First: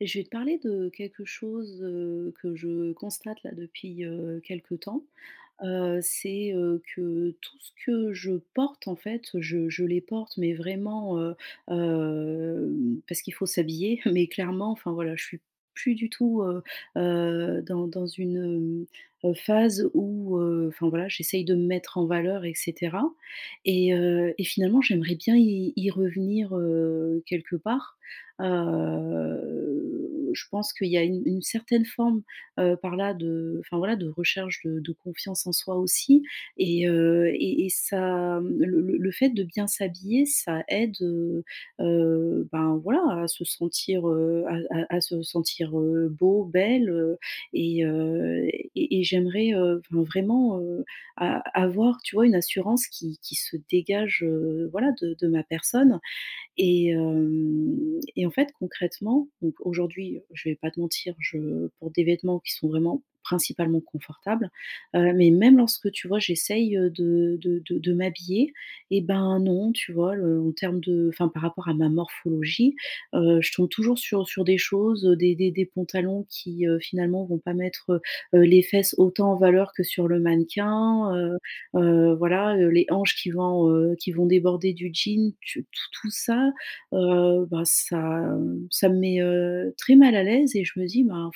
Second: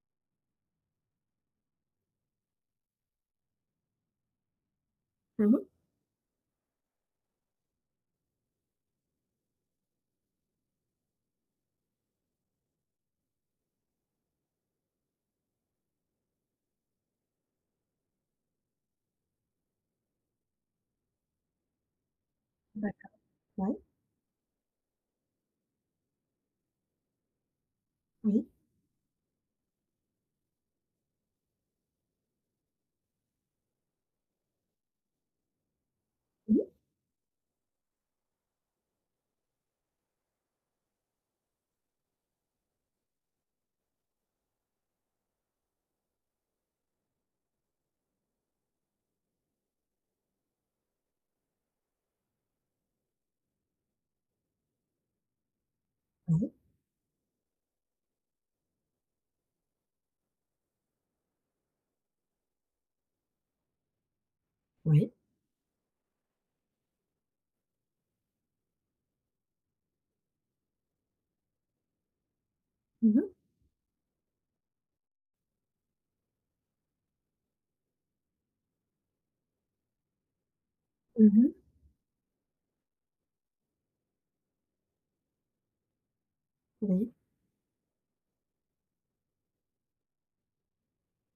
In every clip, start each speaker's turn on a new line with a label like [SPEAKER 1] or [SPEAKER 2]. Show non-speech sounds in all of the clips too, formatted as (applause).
[SPEAKER 1] Je vais te parler de quelque chose, que je constate là depuis, quelque temps.
[SPEAKER 2] Mmh mh.
[SPEAKER 1] C'est, que tout ce que je porte, en fait, je les porte, mais vraiment, parce qu'il faut s'habiller, (laughs) mais clairement, enfin, voilà, je suis plus du tout, dans une phase où, enfin, voilà, j'essaye de me mettre en valeur et
[SPEAKER 2] D'acc
[SPEAKER 1] cetera
[SPEAKER 2] ouais,
[SPEAKER 1] et finalement, j'aimerais bien y revenir, quelque part.
[SPEAKER 2] oui,
[SPEAKER 1] Je pense qu'il y a une certaine forme par là de enfin voilà, de recherche de confiance en soi aussi
[SPEAKER 2] oui,
[SPEAKER 1] et ça, le fait de bien s'habiller, ça aide, ben, voilà, à se sentir, à à se sentir, beau, belle, et heu et et j'aimerais, enfin vraiment, a avoir, tu vois, une assurance qui se dégage, voilà, de ma personne
[SPEAKER 2] oui,
[SPEAKER 1] et hem et en fait, concrètement, donc aujourd'hui, je vais pas te mentir, je porte des vêtements qui sont vraiment principalement confortables,
[SPEAKER 2] oui.
[SPEAKER 1] mais même lorsque, tu vois, j'essaye, de m'habiller et ben non, tu vois, le en termes de enfin, par rapport à ma morphologie,
[SPEAKER 2] Mmh mh.
[SPEAKER 1] je tombe toujours sur des choses, des pantalons qui, finalement vont pas mettre, les fesses autant en valeur que sur le mannequin,
[SPEAKER 2] Mmh mh.
[SPEAKER 1] voilà, les hanches qui vont déborder du jean, tu tout ça,
[SPEAKER 2] Oui,
[SPEAKER 1] bah, ça, ça me met, très mal à l'aise et je me dis: «Ben,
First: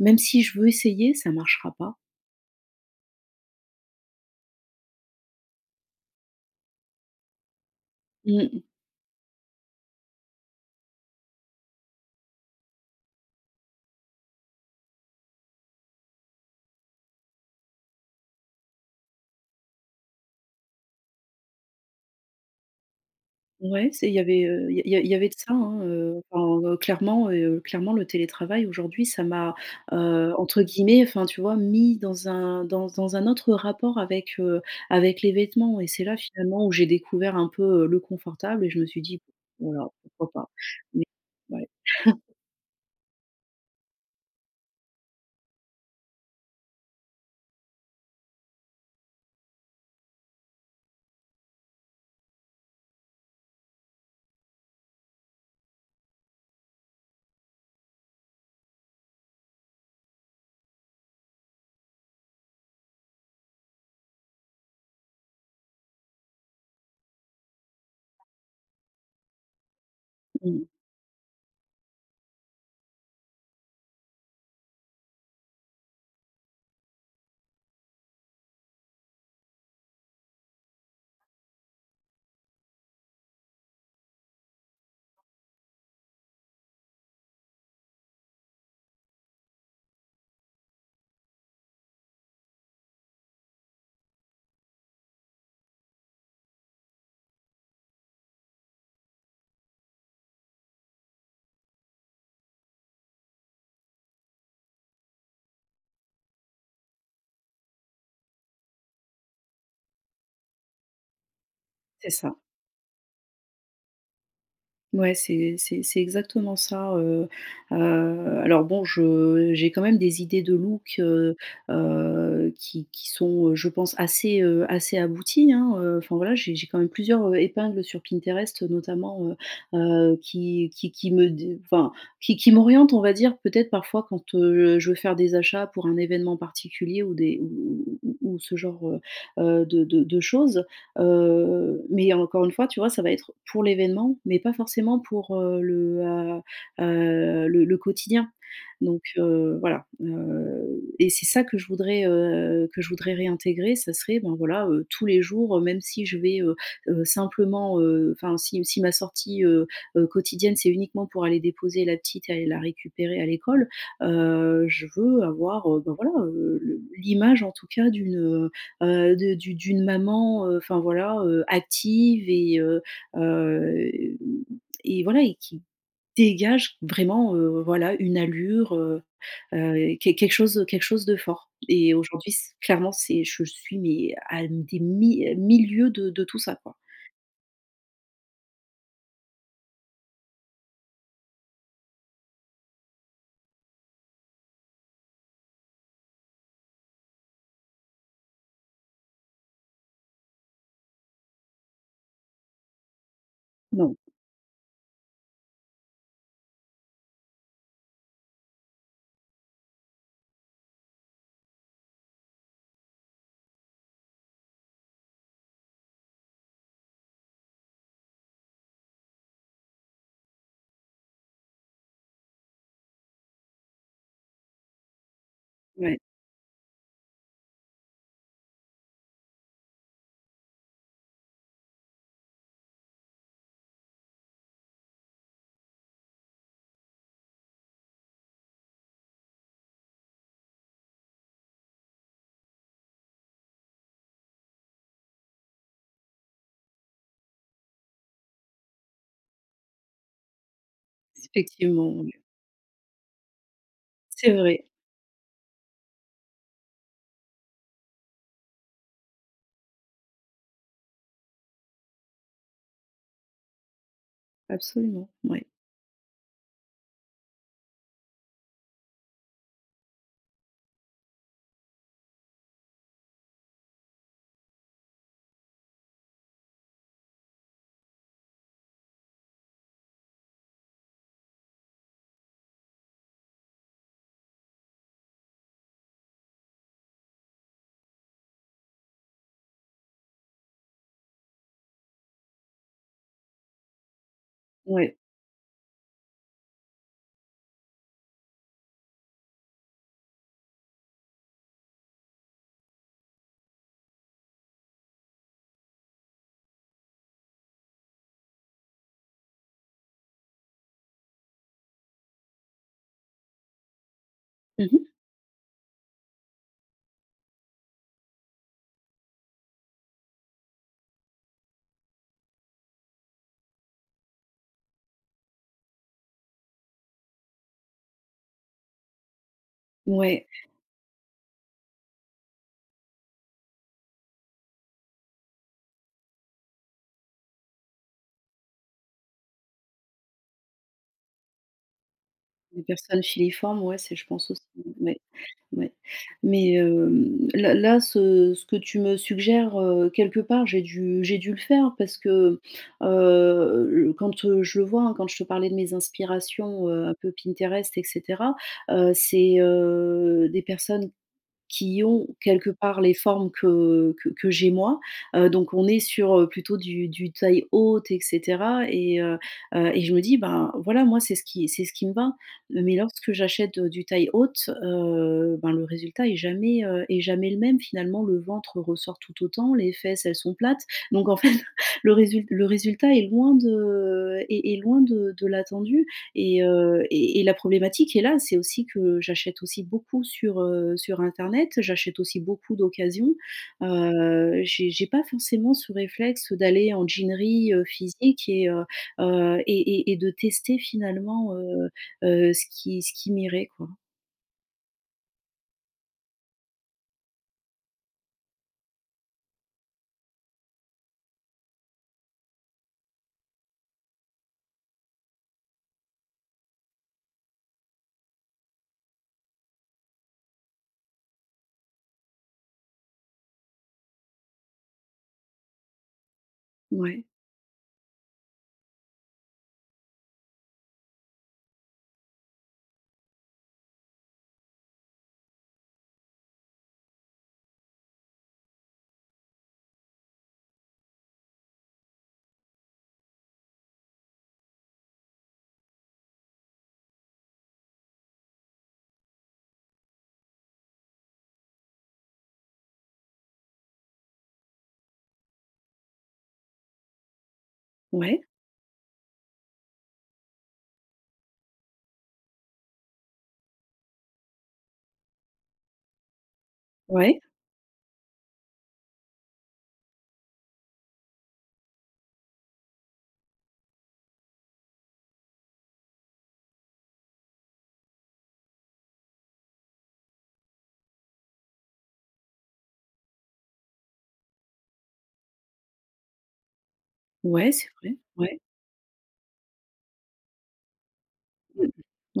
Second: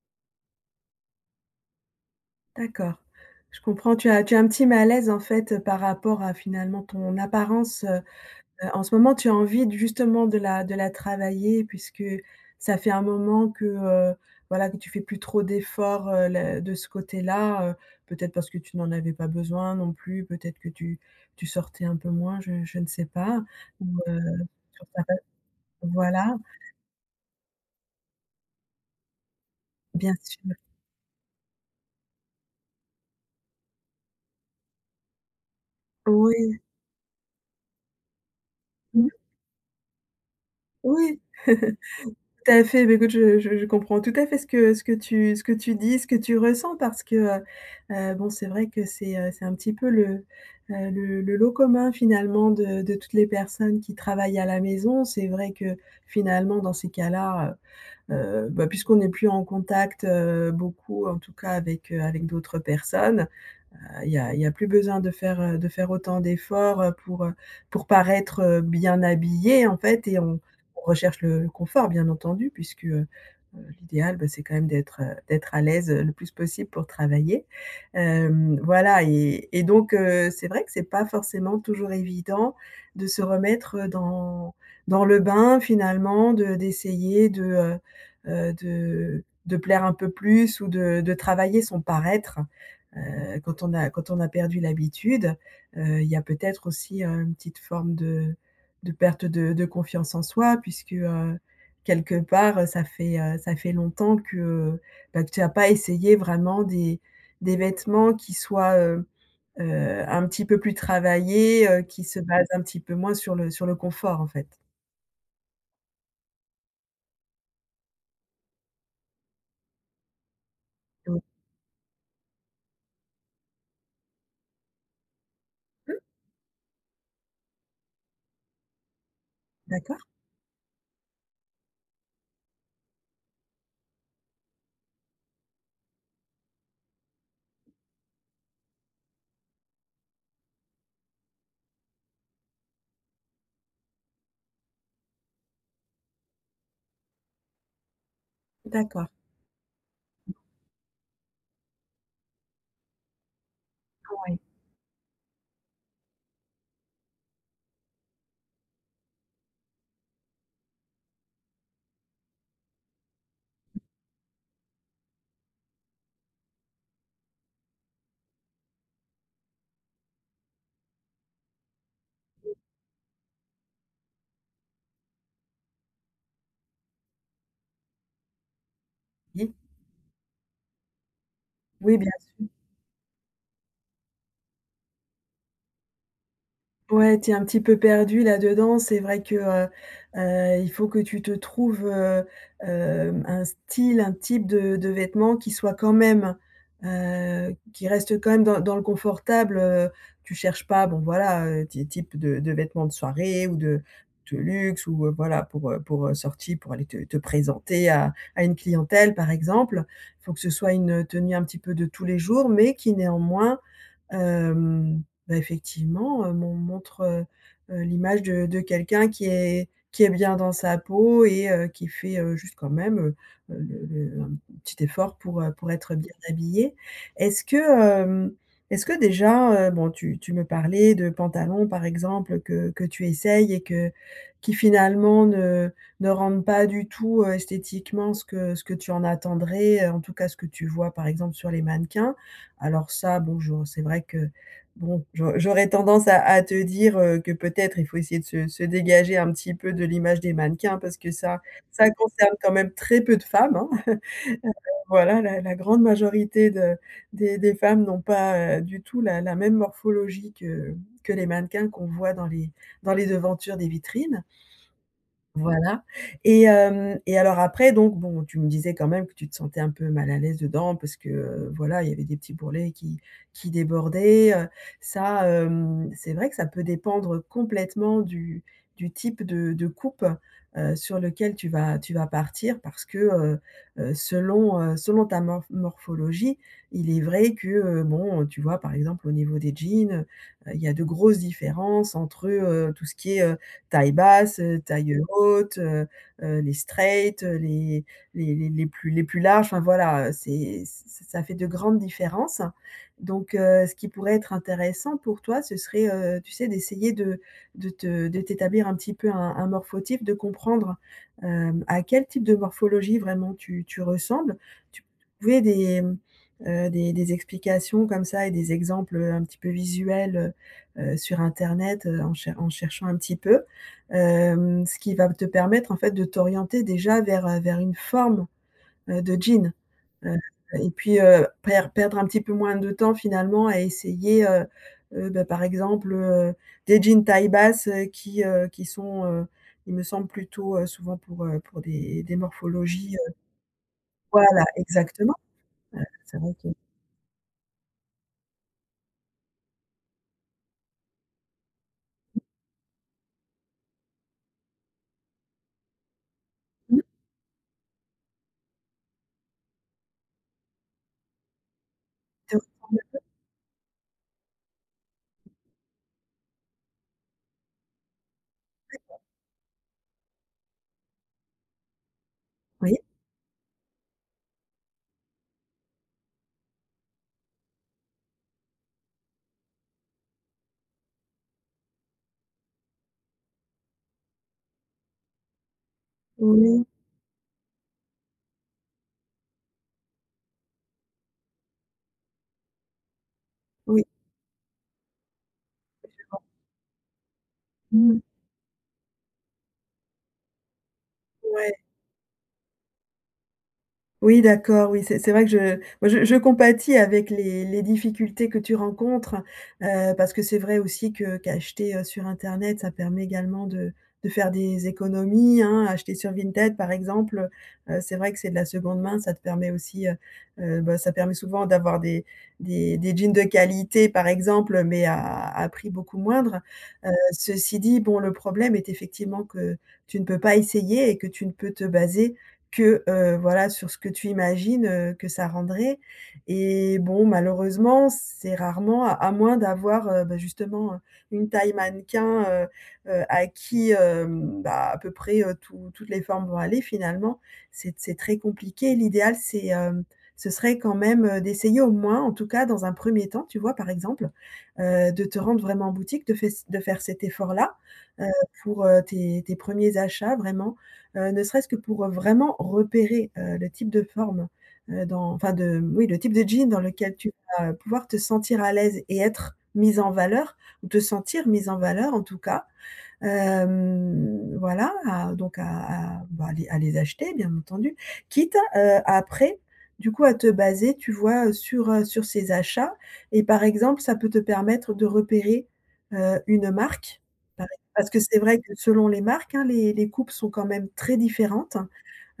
[SPEAKER 1] même si je veux essayer, ça marchera pas».
[SPEAKER 2] d'accord. Je comprends, tu as un petit malaise, en fait, par rapport à finalement ton apparence, heu
[SPEAKER 1] Mmh.
[SPEAKER 2] heu, en ce moment. Tu as envie d justement de la travailler puisque ça fait un moment que, voilà, que tu fais plus trop d'efforts, le de ce côté-là, peut-être parce que tu n'en avais pas besoin non plus, peut-être que tu sortais un peu moins, je ne sais pas ou,
[SPEAKER 1] Ouais, c'est il y avait,
[SPEAKER 2] sur
[SPEAKER 1] il y a
[SPEAKER 2] ta
[SPEAKER 1] il
[SPEAKER 2] pa
[SPEAKER 1] y avait de ça, hein,
[SPEAKER 2] voilà,
[SPEAKER 1] enfin, clairement, clairement le télétravail aujourd'hui ça m'a,
[SPEAKER 2] bien sûr.
[SPEAKER 1] entre guillemets, enfin tu vois, mis dans un dans un autre rapport avec, avec les vêtements et c'est là
[SPEAKER 2] Oui.
[SPEAKER 1] finalement où j'ai découvert un peu, le confortable et je me suis dit: «Voilà, pourquoi pas?» mais
[SPEAKER 2] Oui, (laughs)
[SPEAKER 1] ouais,
[SPEAKER 2] tout à fait. Mais écoute, je comprends tout à fait ce que ce que tu dis, ce que tu ressens parce que, bon, c'est vrai que c'est un petit peu le lot commun finalement de toutes les personnes qui travaillent à la maison. C'est vrai que finalement dans ces cas-là, heu bah, puisqu'on n'est plus en contact, beaucoup en tout cas avec, avec d'autres personnes. Il y a plus besoin de faire autant d'efforts, pour paraître, bien habillé en fait. et on
[SPEAKER 1] mmh,
[SPEAKER 2] on recherche le confort bien entendu puisque, l'idéal, bah, c'est quand même d'être, d'être à l'aise, le plus possible pour travailler. Hem, voilà. Donc, c'est vrai que c'est pas forcément toujours évident de se remettre dans le bain finalement, de d'essayer de plaire un peu plus ou de travailler son paraître. Quand on a perdu l'habitude, il y a peut-être aussi, une petite forme de perte de confiance en soi puisque, quelque part, ça fait longtemps que, bah, que tu as pas essayé vraiment des vêtements qui soient, un petit peu plus travaillés, qui
[SPEAKER 1] c'est
[SPEAKER 2] se
[SPEAKER 1] ça.
[SPEAKER 2] basent un petit peu moins sur le confort, en fait.
[SPEAKER 1] Ouais, c'est exactement ça, heu, alors bon, je j'ai quand même des idées de look,
[SPEAKER 2] Mmh.
[SPEAKER 1] qui sont, je pense assez, assez abouties, hein, enfin voilà, j'ai quand même plusieurs, épingles sur Pinterest, notamment,
[SPEAKER 2] D'accord,
[SPEAKER 1] qui me qui m'orientent, on va dire, peut-être parfois quand, je veux faire des achats pour un événement particulier ou des ou ou ce genre, de choses. Mais encore une fois, tu vois, ça va être pour l'événement, mais pas forcément pour, le, le quotidien. Donc,
[SPEAKER 2] d'accord.
[SPEAKER 1] voilà, et c'est ça que je voudrais réintégrer, ça serait, ben,
[SPEAKER 2] Oui.
[SPEAKER 1] voilà, tous les jours, même si je vais, simplement, enfin, si ma sortie, quotidienne, c'est uniquement pour aller déposer la petite et aller la récupérer à l'école, je veux avoir, ben, voilà, le l'image en tout cas d'une, de d'une maman, enfin voilà, active heu et voilà et qui dégage vraiment, voilà une allure, quelque chose de fort et
[SPEAKER 2] Oui, bien
[SPEAKER 1] aujourd'hui
[SPEAKER 2] sûr.
[SPEAKER 1] c clairement c'est je suis mais à des mi milieux de tout ça quoi.
[SPEAKER 2] Ouais, tu es un petit peu perdu là-dedans. C'est vrai que, il faut que tu te trouves, un style, un type de vêtements qui soit quand même, qui reste quand même dans le confortable. Tu cherches pas, bon voilà, ty type de vêtements de soirée ou
[SPEAKER 1] Non,
[SPEAKER 2] de luxe ou, voilà pour, sortie, pour aller te présenter à une clientèle par exemple. Il faut que ce soit une tenue un petit peu de tous les jours, mais qui néanmoins, hem, bah, effectivement, m'on montre, l'image de quelqu'un qui est bien dans sa peau et qui fait, juste quand même, le un petit effort pour être
[SPEAKER 1] ouais,
[SPEAKER 2] bien habillé. Est-ce que, est-ce que déjà, bon tu me parlais de pantalons par exemple que tu essayes et que qui finalement ne rendent pas du tout, esthétiquement ce que tu en attendrais, en tout cas ce que tu vois par exemple sur les mannequins. Alors ça, bon, je c'est vrai que, bon, j'aurais tendance à te dire, que peut-être il faut essayer de se dégager un petit peu de l'image des mannequins parce que ça
[SPEAKER 1] effectivement, ouais.
[SPEAKER 2] concerne quand même très peu de femmes, hein.
[SPEAKER 1] C'est vrai,
[SPEAKER 2] (laughs) Voilà, la grande majorité de des femmes n'ont pas, du tout la même morphologie que les mannequins qu'on voit dans les devantures des vitrines.
[SPEAKER 1] absolument, ouais,
[SPEAKER 2] Voilà. et hem et Alors après donc bon, tu me disais quand même que tu te sentais un peu mal à l'aise dedans parce que, voilà, il y avait des petits bourrelets qui débordaient, ça, hem, c'est vrai que ça peut dépendre complètement du type de coupe, sur lequel tu vas partir parce que, selon ta morphologie, il est vrai que, bon, tu vois, par exemple, au niveau des jeans, il y a de grosses différences entre, tout ce qui est, taille basse, taille
[SPEAKER 1] ouais.
[SPEAKER 2] haute, les straight, les plus larges, enfin voilà, c'est ça fait de grandes différences. Donc ce qui pourrait être intéressant pour toi, ce serait, tu sais, d'essayer de te de t'établir un petit peu un morphotype, de comprendre, hem, à quel type de morphologie vraiment tu ressembles. Tu
[SPEAKER 1] Mmh.
[SPEAKER 2] pouvais des, des explications comme ça et des exemples, un petit peu visuels, sur internet, en cherchant un petit peu. Hem, ce qui va te permettre en fait de t'orienter déjà vers, vers une forme, de jean, heu,
[SPEAKER 1] Ouais,
[SPEAKER 2] et puis, perdre un petit peu moins de temps finalement à essayer, bah, par exemple, des jeans taille basse, qui sont, il me semble plutôt, souvent pour des
[SPEAKER 1] les
[SPEAKER 2] morphologies,
[SPEAKER 1] personnes filiformes, ouais, c'est je pense aussi,
[SPEAKER 2] voilà,
[SPEAKER 1] ouais.
[SPEAKER 2] exactement.
[SPEAKER 1] Ouais,
[SPEAKER 2] C'est vrai que
[SPEAKER 1] mais là, ce que tu me suggères, quelque part, j'ai dû le faire parce que, quand, je le vois, hein, quand je te parlais de mes inspirations,
[SPEAKER 2] mmh,
[SPEAKER 1] un peu Pinterest et cetera, c'est, des personnes qui ont
[SPEAKER 2] te
[SPEAKER 1] quelque
[SPEAKER 2] ressemble
[SPEAKER 1] part les formes que j'ai moi, donc on est sur, plutôt du taille haute et cetera et je me dis: «Ben, voilà, moi, c'est ce qui me va».
[SPEAKER 2] oui,
[SPEAKER 1] Mais lorsque j'achète, du taille haute, ben, le résultat est jamais le même. Finalement, le ventre ressort tout autant, les fesses, elles sont plates. Donc en fait, (laughs) le résul le résultat est loin de est est loin de l'attendu
[SPEAKER 2] oui,
[SPEAKER 1] et la problématique est là, c'est aussi que j'achète aussi beaucoup sur, sur internet, j'achète aussi beaucoup d'occasions.
[SPEAKER 2] oui,
[SPEAKER 1] J'ai pas forcément ce réflexe d'aller en jeanerie,
[SPEAKER 2] mmh,
[SPEAKER 1] physique et et de tester finalement,
[SPEAKER 2] ouais.
[SPEAKER 1] ce qui m'irait quoi.
[SPEAKER 2] Oui, d'accord, oui, c'est vrai que je moi je compatis avec les difficultés que tu rencontres, parce que c'est vrai aussi que qu'acheter, sur internet, ça permet également de faire des économies, hein. Acheter sur Vinted, par exemple, c'est vrai que c'est de la seconde main, ça te permet aussi, bah, ça permet souvent d'avoir des jeans de qualité, par exemple, mais à prix beaucoup moindre.
[SPEAKER 1] Ouais.
[SPEAKER 2] Ceci dit, bon, le problème est effectivement que tu ne peux pas essayer et que tu ne peux te baser que, voilà, sur ce que tu imagines, que ça rendrait. Et bon, malheureusement, c'est rarement à moins d'avoir, bah, justement, une taille mannequin, à qui, bah, à peu près, toutes les formes vont aller finalement. C'est très compliqué. L'idéal, ce serait quand même, d'essayer au moins, en tout cas dans un premier temps, tu vois, par exemple, de te rendre vraiment en boutique, de faire cet effort-là, heu,
[SPEAKER 1] Ouais.
[SPEAKER 2] pour, tes tes 1ers achats vraiment. Ne serait-ce que pour, vraiment repérer, le type de forme, dans enfin de oui, le type de jean dans lequel tu
[SPEAKER 1] Ouais.
[SPEAKER 2] vas pouvoir te sentir à l'aise et être mise en valeur ou te sentir mise en valeur en tout cas. Hem, voilà, à donc à bah, à les acheter bien entendu, quitte, après du coup à te baser, tu vois, sur, sur ces achats et par exemple, ça peut te permettre de repérer, une marque
[SPEAKER 1] Ouais, c'est
[SPEAKER 2] parce
[SPEAKER 1] vrai.
[SPEAKER 2] que c'est vrai
[SPEAKER 1] Ouais.
[SPEAKER 2] que selon les marques, hein, les coupes sont quand même très différentes.
[SPEAKER 1] Mmh.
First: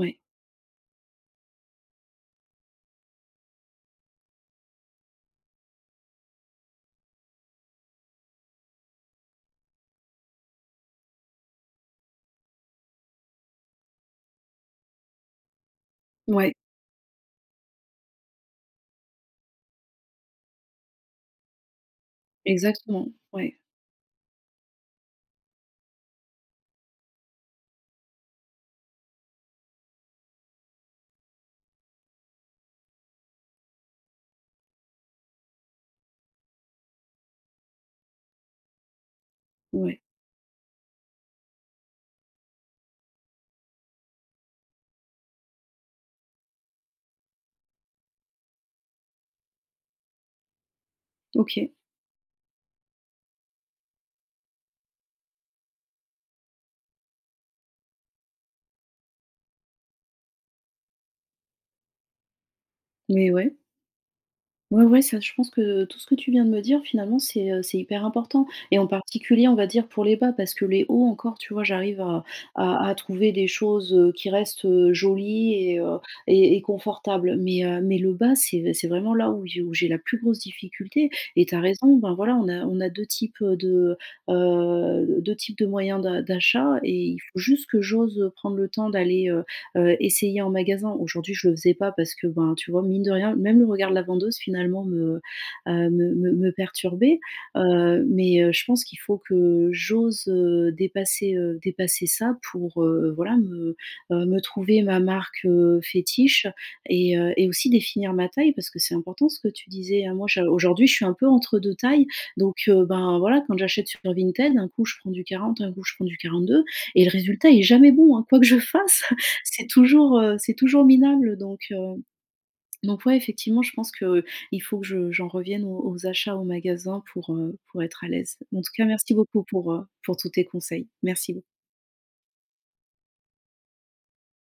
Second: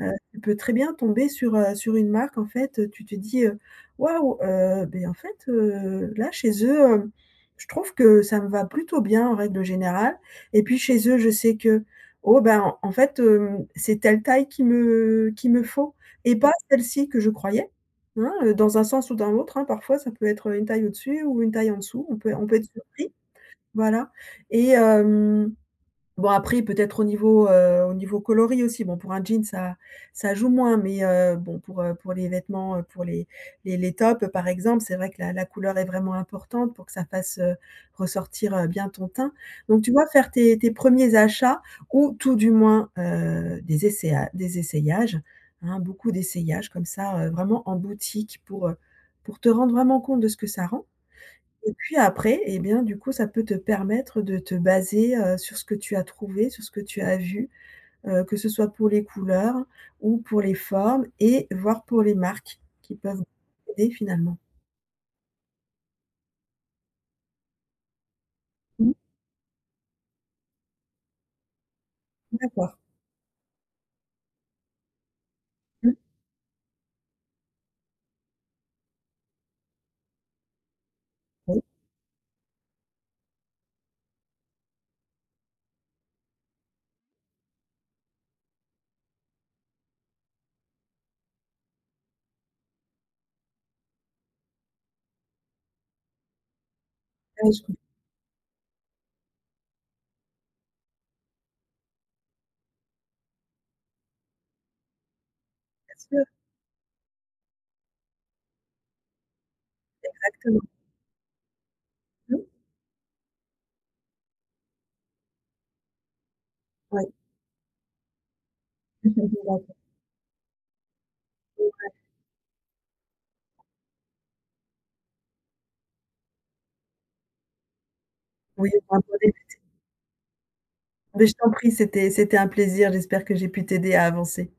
[SPEAKER 2] Tu peux très bien tomber sur, sur une marque en fait, tu te dis, «Waouh, beh, en fait, là chez eux, je trouve que ça me va plutôt bien en règle générale et puis chez eux je sais que, oh ben, en fait, hem, c'est telle taille qu'il me faut et pas
[SPEAKER 1] Ouais.
[SPEAKER 2] celle-ci que je croyais», hein, dans un sens ou dans l'autre, hein, parfois ça peut être, une taille au-dessus ou une taille en dessous, on peut être surpris,
[SPEAKER 1] Exactement. Ouais.
[SPEAKER 2] voilà. et hem Bon après peut-être au niveau coloris aussi, bon pour un jean ça joue moins, mais bon pour les vêtements, pour les tops par exemple, c'est vrai que la couleur est vraiment importante pour que ça fasse, ressortir, bien ton teint. Donc tu
[SPEAKER 1] Ouais.
[SPEAKER 2] vois faire tes tes premiers achats ou tout du moins, des essayages, hein, beaucoup d'essayages comme ça, vraiment en boutique pour te rendre vraiment compte de ce que ça rend. Et
[SPEAKER 1] OK.
[SPEAKER 2] puis après, et bien, du coup, ça peut te permettre de te baser, sur ce que tu as trouvé, sur ce que tu as vu, que ce soit pour les couleurs ou pour les formes et voire pour les marques qui peuvent
[SPEAKER 1] Mais ouais.
[SPEAKER 2] aider finalement.
[SPEAKER 1] Ouais, ouais, ça, je pense que tout ce que tu viens de me dire, finalement, c'est hyper important et en
[SPEAKER 2] Mmh,
[SPEAKER 1] particulier, on va dire, pour les bas parce que les hauts encore, tu vois, j'arrive à
[SPEAKER 2] d'accord.
[SPEAKER 1] à trouver des choses, qui restent, jolies
[SPEAKER 2] Mmh,
[SPEAKER 1] et confortables mais le bas, c'est vraiment là où j'ai la plus grosse difficulté et tu
[SPEAKER 2] oui,
[SPEAKER 1] as raison, ben, voilà, on a 2 types, de, 2 types de moyens d'achat et il faut juste que j'ose, prendre le temps d'aller, essayer en magasin. Aujourd'hui, je le faisais pas parce que, ben, tu vois, mine de rien, même le regard de la vendeuse finalement me, me perturbait,
[SPEAKER 2] oui, je comprends,
[SPEAKER 1] mais je pense qu'il faut que j'ose, dépasser, dépasser ça pour, voilà me, me trouver ma marque,
[SPEAKER 2] bien sûr,
[SPEAKER 1] fétiche et aussi définir ma taille parce que c'est important ce que tu disais, hein. Moi, je
[SPEAKER 2] exactement.
[SPEAKER 1] aujourd'hui, je suis un peu entre 2 tailles
[SPEAKER 2] Mmh,
[SPEAKER 1] donc ben, voilà, quand j'achète sur Vinted, un coup, je prends du 40, un coup, je prends du 42 et le
[SPEAKER 2] oui.
[SPEAKER 1] résultat est jamais bon, hein, quoi que je
[SPEAKER 2] (laughs)
[SPEAKER 1] fasse.
[SPEAKER 2] D'accord.
[SPEAKER 1] C'est toujours minable donc ouais, effectivement, je pense que il faut que je j'en revienne aux aux achats, au magasin pour être à l'aise. En
[SPEAKER 2] Oui,
[SPEAKER 1] tout cas,
[SPEAKER 2] on va en
[SPEAKER 1] merci
[SPEAKER 2] parler
[SPEAKER 1] beaucoup
[SPEAKER 2] plus tard.
[SPEAKER 1] pour tous tes conseils.
[SPEAKER 2] Mais
[SPEAKER 1] Merci
[SPEAKER 2] je t'en
[SPEAKER 1] beaucoup.
[SPEAKER 2] prie, c'était un plaisir. J'espère que j'ai pu t'aider à avancer.